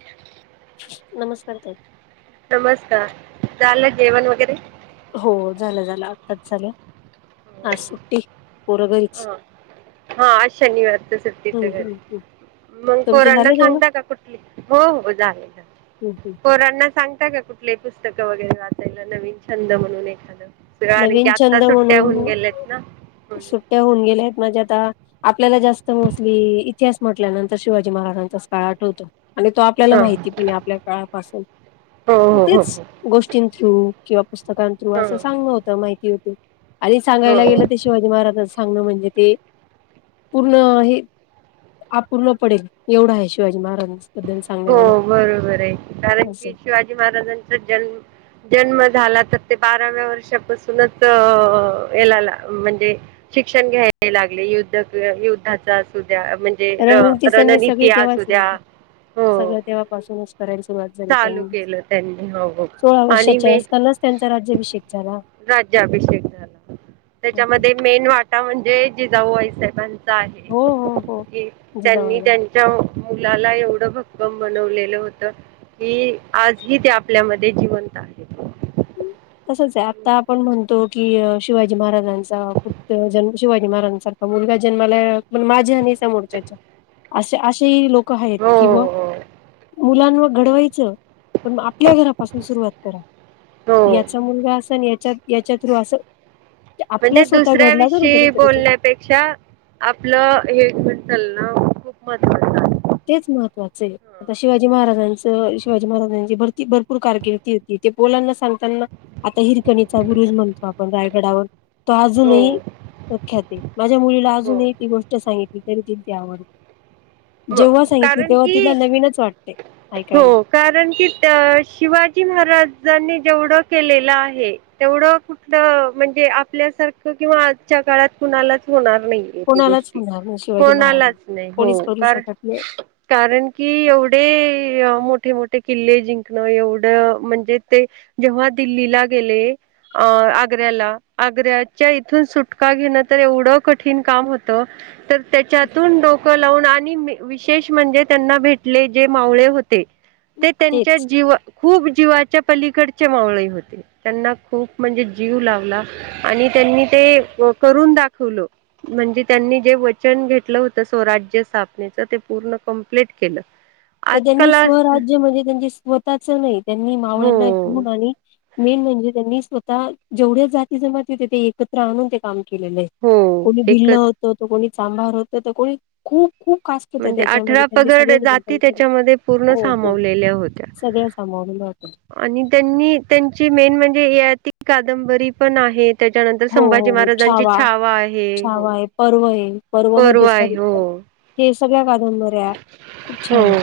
ह. नमस्कार! ताई. नमस्कार! ल ना जेवण वगैरे. हो झालं झालं आत्ताच झालं. हा सुट्टी पोर घरीच. हा हा आ शनिवार तर सुट्टीच हम्म घर. हम्म हम्म मग पो तुमचे राना झाले जेवणं सांगता का कुठली हो हो झाले. हम्म हम्म पोरना सांगता का कुठले पुस्तकं वगैरे वाचायला, नवीन छंद म्हणून एखादं सग आण की नवीन आत्ता छंद सुट्ट्या होऊन म्हणून गेलेत ना. सुट्ट्या होऊन गेले आहेत म्हणजे आता- आपल्याला जास्त मोस्टली इतिहास म्हटल्यानंतर शिवाजी महाराजांचाच काळ आठवतो आणि तो आणि तो आपल्याला हा माहितीय पण आहे. आपल्या काळापासून हो हो तेच. हो गोष्टीं थ्रू किंवा पुस्तकां थ्रू हो असं सांगण होतं, माहिती होते आणि हो सांगायला गेलं. हो शिवाजीमहाराजं सांगणं म्हणजे ते. पूर्ण हे अूपूर्ण पडेल एवढं आहे, शिवाजी महाराजांबद्दल. सांगण्या हो एवढं बरोबर आहे, कारण असं. की शिवाजी महाराजांचा जन्म जन्म झाला तर ते बाराव्या वर्षापासूनच येला म्हणजे. शिक्षण घ्यायला लागले युद्ध युद्धाचा असुध्या म्हणजे. रणनीती रणनीती असुद्या. सगळ तेव्हापासूनच. करायला सुरुवात झाली, चालू केलं त्यांनी हो हो सोळा आणि वर्षाच्या मे असतानाच त्यांचा राज्याभिषेक झाला. राज्याभिषेक झाला, त्याच्यामध्ये मेन वाटा म्हणजे जिजाऊबाईसाहेबांचा चा हो हो हो आहे त्यांनी जिजामाता त्यां मुलाला एवढं भक्कम बनवलेलं होतं. हि आजही ते आपल्यामध्ये जिवंत आहे. तसंच आहे आता आपण म्हणतो की, शिवाजी महाराजांचा जन्म शिवाजी महाराजांचा. मुलगा जन्माला पण माझ्या आणि समोरच्याच्या असे अशेही लोक लोक आहेत हो किंवा हो मुलांना घडवायचं. पण म आपल्या घरापासून सुरुवात करा, हो याचा मुलगा असा आणि याच्या याच्या थ्रू असं आपला म्हणजे स्वतः घडला दुसऱ्याविषयी तर बोलण्यात. पेक्षा आपलं हेण चालणं खूप महत्वाचं तेच महत्त्वाचे आहे. आता शिवाजी महाराजांच शिवाजी महाराजांची भरती भरपूर कारकिर्दी होती ते मुलांना सांगताना. आता हिरकणीचा बूरुज म्हणतो, आपण रायगडावर तो हो अजूनही ख्यात माझ्या मुलीला हो अजूनही ती गोष्ट सांगितली तरी त ती आवडते. म जेव्हा सांगितली कारण तेव्हा तिला की नवीनच वाटते ऐकायला. हो कारण की त अ शिवाजी महाराजांनी जेवढं केलेलं आहे तेवढं द म्हणजे आपल्यासारखं किंवा आजच्या काळात कुणालाच होणार नाही. येती कोणालाच गोष्टी होणार नाही शिवाजी महाराज कोनालाच नाही हो. कोणीच करू कारण शकत नाही कारण की एवढे मोठे मोठे किल्ले जिंकणं एवढं म्हणजे ते जेव्हा दिल्लीला गेले. अ आग्र्याला आग्र्याच्या इथून सुटका घेणं तर एवढं कठीण काम होतं. तर त्याच्यातून डोकं लावून आत मी मी विशेष म्हणजे त्यांना भेटले जे मावळे होते ते तेंच्या तेच जीवा खूप जीवाच्या पलीकडचे मावळे होते. त्यांना खूप म्हणजे जीव लावला आणि त्यांनी ते अ करून दाखवलं. म्हणजे त्यांनी जे वचन घेतलं होत स्वराज्य स्था तेचा पूर्ण कंप्लीट केलं. पण त्यांनी आजकाल अस स्वराज्य म्हणजे त्यांची स्वतःच नाही त्यांनी हो मावळ्यांना घेऊन आणि मेन म्हणजे त्यांनी स्वतः जेवढ्या जाती जमाती तेथें एकत्र आणून ते काम केलेलयं हो कोणी भील्लं एकच होतं तो कोणी चांभार होतं तो कोणी खूप खूप कास्ट होतं तेच्यामध्ये त्यां सगळेच बंद ती त्याच्यामध्ये पूर्ण सामावलेल्या होत्या. सगळं सामावलेलं होतं. आणि त्यांनी त्यांची मेन म्हणजे ययाति कादंबरी पण आहेत. तेच्यानंतर हो संभाजी हो हो. महाराजांची छावा आहे हो छावा आहे पर्व आहे पर्व पर्वमध्ये आहे सॉरी हो. हे सगळ्या कादंबऱ्या. खूप छान होय आहेत. होय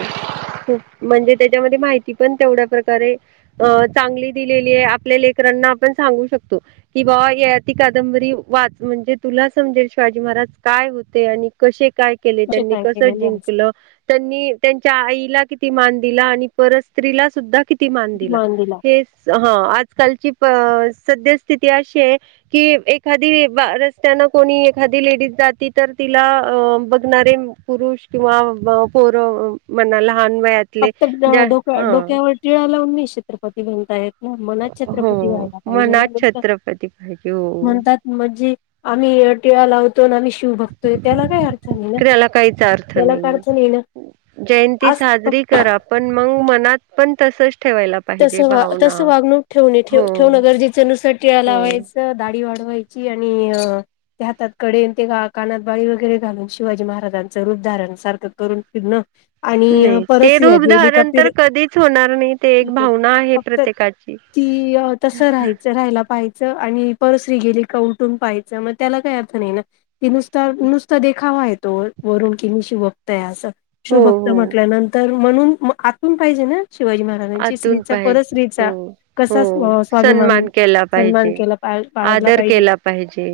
खुप म्हणजे त्याच्यामध्ये माहिती पण तेवढ्या प्रकारे अ चांगली दिलेलीयं आपल्या लेकरांना पण सांगू शकतो. कि बाबा ययाती कादंबरी वाच म्हणजे तुला समजेल शिवाजी महाराज काय होते आणि कसे काय केले त्यांनी काय कसं केलेले जिंक आज ल. त्यांनी त्यांच्या आईला किती मान दिला आणि परस्त्रीला सुद्धा कित ती मान दिला हे स ह आजकालची सद्य स्थिती प अशीयं कि एखादी रस्त्यान कोणी एखादी लेडीज जाती तर तिला अ बघणारे पुरुष किंवा पोर म्हणा लहान वयात फक्त डोक डोक्यावर टिळा लावून मी छत्रपती म्हणतायेत. ह मनात हो छत्रपती व्हायला पाहिजेला मनात ल छत्रपती पाहिजे हो. म्हणतात. म्हजी आम्ही टिळा लावतो आन आमी शी शिव भक्त त्याला काय अर्थ नाही ना त्याला काहीच अर्थ त्याला काय नाहीये. अर्थ नाही ना. जयंती आज फक्त साजरी करा पण मग मनात पण तसच ठेवायला पाहिजे तसं वा भावना. तसं वागणूक ठेवणेे ठेव हो ठेवणं गरजेच नुसतं टिळा हो. लावायच दाढी वाढवाय ची आणि अ त्या हातात कडे ते का कानात बाळी वगैरे घालून शिवाजी महाराजांचं रूप धारण सारखं करून फिरणं आणि नाही ते परत रूप धारण तर कधीच होणार नाही. ते एक क भावना आहे फक्त प्रत्येकाची. ती तसं राहायचं राहायला पाहायचं आणि परस्त्री गेली का उठून पाहायचं मग त्याला काही अर्थ नाही ना की नुसतं नुसता देखावा तो वरून किन मी शिवभक्त हाय असं हो शिवभक्त हो. म्हटल्यानंतर म्हणून आतून पाहिजे ना शिवाजी महाराज. आतून पाहिजे हो हो कसा स्वाभिमान सन्मान केला सन्मान पाहिजे. केला बाळगला आदर पाहिजे केला पाहिजे,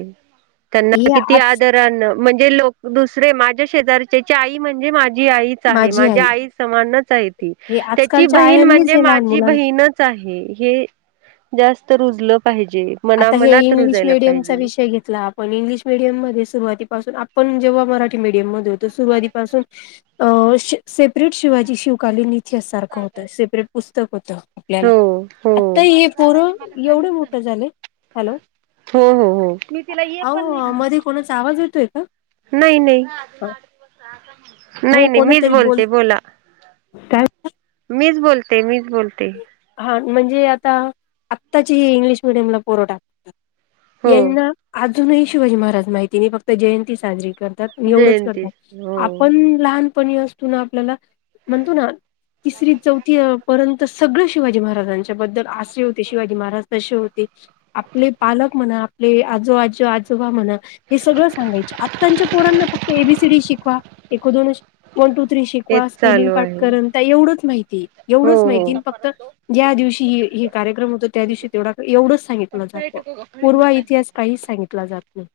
त्यांना हे किती आज आदरान म्हणजे लोक दुसरे माझ्या शेजारच्याची आई म्हणजे माझी आई चा आहे माझ्या आई समानच आहे ती हे तेचि आजकालच्या बहीण आयांनीच म्हणजे हे लहान माझी मुलांना बहीन हिनच आहे हे जास्त रुजलं पाहिजे. आता हे मनामनात इंग्लिश रुजायला मीडियमचा पाहिजे विषय घेतला पण इंग्लिश मिीडियम मध्ये सुरुवातीपासून आपण जेव्हा मराठी मीडियम मध्ये होतो सुरुवातीपासून अ श सेपरेट शिवाजी शिवकालीन इ तिहास सारखं होतं सेपरेट पुस्तक होतं आपल्याला. हो हो आता हे पोरं एवढं मोठं झालं. हॅलो हो हो हो आव मध्ये कोणाचा आवाज येतोय का? नाही नाही. हो नाही नाही मीच कोणीतरी बोल बोलते बोला मीच बोलते मीच बोलते. हा म्हणजे आता आत्ताची ही इंग्लिश मिीडियमला पोर टाकतात हो यांना अजूनही शिवाजी महाराज माहिती नाही फक्त जयंती साजरी करतात. एवढंच जयंती करतात हो आपण लहानपणी असतो ना आपल्याला म्हणतो ना तिसरी चौथी पर्यंत सगळ शी शिवाजी महाराजांच्या बद्दल असे होते शिवाजी महाराज तसे होते. आपले पालक म्हणा आपले आजो आजो आजोबा म्हणा. हे सगळं सांगाय आच्या पोरांना फक्त एबीसीडी शिकवा एक दोन शी वन टू थ्री तेच शिकवा स्पेलिंग चालू पाट आहे करन त्या एवढंच माहिती हो एवढंच माहिती हो. अन फक्त ज्या दिवशी ह हे कार्यक्रम होतो त्या दिवशी तेवढा एवढंच सांगितलं जातं पूर्वा इतिहास काहीच सांगितला जात नाही.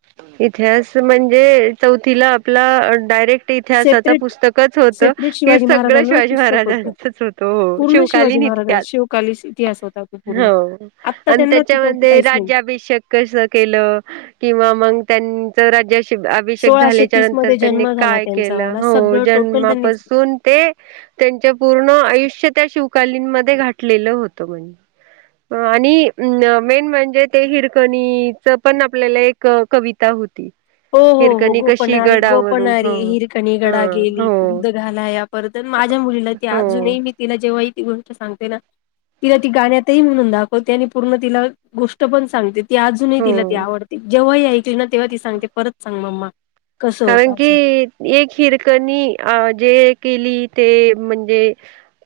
इतिहास म्हणजे चौथीला आपला डायरेक्ट इतिहासाच सेपरेट पुस्तकच होतं सेपरेट हे शिवाजी सगळं महाराजांवरच शिवाजी पुस्तक होतं महाराजांचच होतं हो पूर्ण शिवाजी शिवकालीन महाराजां इतिहास. शिवकालीस इतिहास होता तो पूर्ण हो आत्ता आणि त्यांना तिथं त्याच्यामध्ये काहीच नाही राज्याभिषेक. कस केलं किंवा मग त्यांच राज्या अभिषेक सोळाशे झाल्याच्या तीस नंतर मध्ये त्यांनी जन्म झाला काय त्यांचा केलं वाला हो सगळं टोटल त्यांनीच जन्मापासून ते त्यांच पूर्ण आयुष्य त्या शिवकालींमध्ये घातलेलं होत म्हने. आणि मेन म्हणजे ते हिरकणीच पण आपल्याला एक क कविता होती. हो हो हो हिरकणी कशी गोपनारी गडावरून ह गोपनारी हिरकणी ह गडा गेली हो दूध घालायां परत माझ्या मुलीला ती हो अजूनही मी तिला जेव्हा ह ती गोष्ट सांगते ना तिला ती गाण्यातही म्हणून दाखवते आणि पूर्ण तिला गोष्ट पण सांगते. ती अजूनही तिला ती हो आवडते जेव्हाही ऐकली ना तेव्हा ती सांगते परत सांग मम्मा. कसं कारण होतं की असं एक हिरकणी अ जे केली ते म्हणजे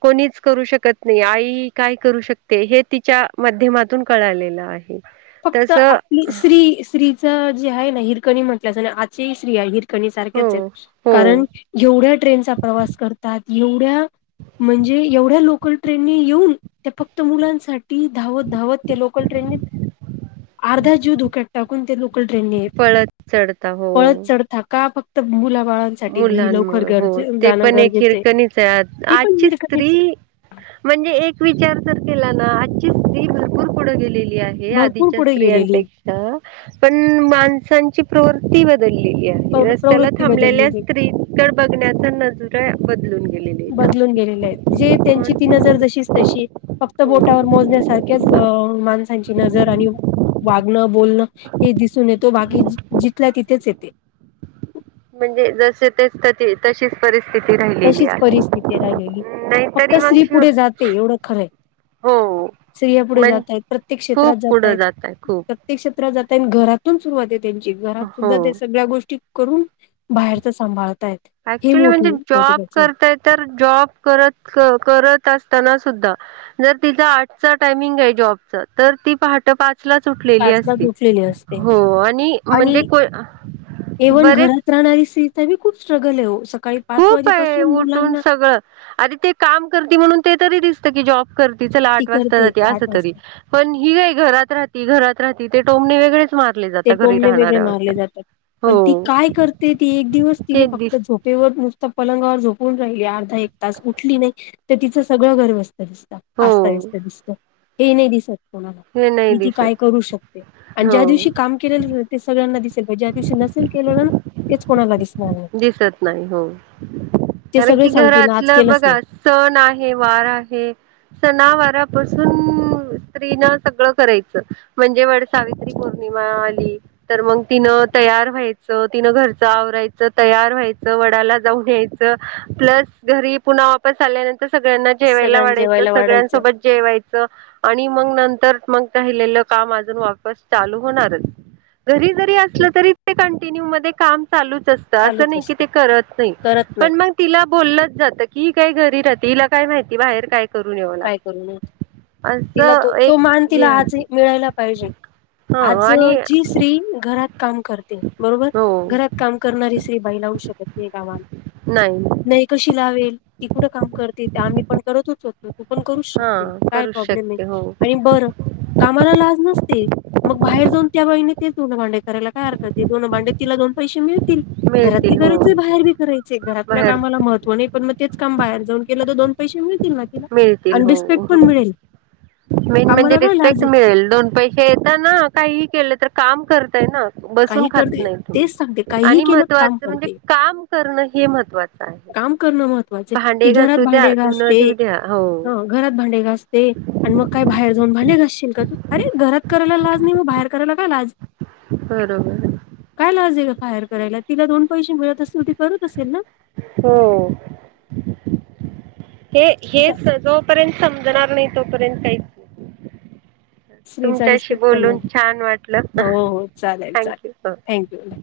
कोणीच करू शकत नाही आई काय करू शकते हे तिच्या माध्यमातून कळालेलं आहे. फक्त तस आपली स्त्री स्त्रीच जे आहे ना हिरकणी म्हटल्याच आणि आज ह स्त्री आहे हिर कणी हो सारख्याच आहेत हो कारण एवढ्या ट्रेनचा प्रवास करतात एवढ्या म्हणजे एवढ्या लोकल ट्रेनने येऊन त्या फक्त मुलांसाठी धावत धावत त्या लोकल ट्रेनने अर्धा जीव धोक्यात टाकून ते लो ट्रेन ने येतात पळत चढता हो पळ चढता का फक्त मुला बाळ मुलांमुळ हो ते पण एक आहे हिरकणीच आहे ती पण आजची निर्गणीच स्त्री आहे. म्हणजे एक विचार तर केला ना आजची स्त्री भरपूर पुढं गेलेली आहे. भरपूर आधीच्या पुढे गेलेली. स्त्रियांपेक्षा पण माणसांची प्रवृती बदललेली आहे. प्रव रस्त्याला प्रवृत्ती थांबलेल्या बदललेली स्त्रीकड बघण्याचा नजरा बदलून गेलेले बदलून गेलेले आहेत जे त्यांची ती नजर जशीच तशी फक्त हो बोटावर मोजण्यासारख्याच अं माणसांची नजर आणि वागणं बोलणं हे दिसून येतो बाकी जिथलं तिथेच येते. म्हणजे जसे तेच तशीच परिस्थिती राहिलेली तशीच आहे परिस्थिती आहे राहिलेली. हम्म नाही फक्त तरी मग स्त्री शिव पुढे जाते एवढं खरंय. हो स्त्रिया पुढे मण जातायत. प्रत्येक खूप क्षेत्रात पुढं जातायत. जातय खूप प्रत्येक क्षेत्रात जाताय आणि घरातून सुरवात आहे त्यांची घरात सुद्धा ते हो सगळ्या गोष्टी करून बाहेरच सांभाळतायात. ऍक्च्युली म्हणजे जॉब करताय तर जॉब करत करत असताना सुद्धा जर तिचा आठच टायमिंग आहे जॉबच तर ती पहाट पाच उठलेली ला असते झोपलेली असते हो आणि म्हणजे बरेच णारी स्त्रीचा भी खूप स्ट्रगल हो. सकाळी खूप आहे वाजेपासून उठून मुलांना सगळं आता ती काम करती म्हणून ते तरी दिसत कि जॉब करते चला ती आठ वाजता करते जाते ते अस तरी वाजता. पण ही काय घरात राहती घरात राहती ते टोमने वेगळेच मारले ते जातात घरी टोमने वेगळे राहणाऱ्यावर मारले तर जातात पण ती हो काय करते ती एक दिवस ते तिने फक्त दिस झोप तेवर नुसत पलंगावर झोपून राहिली एक तास उठली नाही तर तिचं सगळं घर असत दिसत अस्ता हो व्यस्त दिस्त हे नाही दिसत कोणाला हे नाही की ती काय दिसत करू शकते आणि ज्या हो दिवशी काम केलेल ते सगळ्यांना दिसेल पाहिजे पन ज्या दिवशी नसेल केले ना तेच कोणाला दिसणार नाही. दिसत नाही हो ते कारण सगळे की सांगतील आज घरातलं केलंच नाही. बघा सण आहे, वार आहे सणावारापासून स्त्री न सगळं करायचं म्हणजे व सावित्री पौर्णिमा आली तर मग तिनं तयार व्हायचं तिनं घरच आवरायचं तयार व्हायचं वडाला जाऊन यायचं प्लस घरी पुन्हा वापस आल्यानंतर सगळ्यांना जेवायला सगळ्यांना वाढायचं जेवायला वाढायचं सगळ्यांसोबत जेवायचं आणि मग नंतर मग राहिलेलं काम अजून वापस चालू होणारच. घरी जरी असलं तरी ते कंटिन्यू मध्ये काम चालूच असत, असं चालूच नाही की असतं ते करत नाही,, करत नाही पण मगऽ तिला बोलललंच जातं,, कि, हि काय घरी राहते, तिला काय माहिती बाहेर कायऽ काय करू न,, तिला तो, असं एक तो मान हे तिला आज आहे मिळायला पाहिजे. आज हा आणि जी स्त्री घरात काम करते,, बरोबर,, हो घरात कामऽ करणारी स्री, बाईला लावू शकत नाही कामातऽ नाही, नाही कशी लावेल,, ती कुठं काम करते, ते आम्ही पण करतच होतोऽ तू पण करूच शकते,, हा काय करू प्रॉब्लेम नाही,, शकते हो आणि बरं, कामाला लाज नसते,, मग बाहेर जाऊन त्या बाईने ते धुनं भांडे करायला काय हरकतये,, ते धुनं भांडे, तिला दोन पैसे मिळतऽ घरात बी मिळतील हो करायच, बाहेर बी करायचे, घरातल्या बाहेर कामाला महत्त्वानै पण मग तेच काम बाहेर जाऊन केलं, तर दोन पैसे मिळतील ना तिला,, तील आणि हो,,, रिस्पेक्ट पण मिळेल मेन म्हणजे कामाला काय लाज रिस्पेक्ट आहे मिळेल, दोन पैऽ ता ना,, काही ही केलं तर काम करतय ना,, बसून काही खात करते नाही तेच सांगते तुम्ही, काहीही आणि केलं काम महत्त्वाचं म्हणजे करते काम करणं हे महत्त्वाचं आहे. काम करणं महत्त्वाचं य, ती भांडे घरात घासू द्या भांडे धुनं घासते, धुऊ द्या हो हं. घरात भांडे घासते, आणि मग काय बाहेर जाऊन भांडे घ असशील का तू? अरे घरात करायला लाज नाही,, मग बाहेर करायला का लाज. बरोबर. काय लाजे का भायर करायला, तिला दोन पैसे मिळत असतील, ती करत असेल ना. हो हो,, हे असा हेच, जोऽ तपर्यंत समजणार नाही, तोपर्यंत काहीचऽ स्त्रीचा तुमच्याशी रिस्पेक्ट करणं बोलून छान वाटलं,, थँक यू. ह,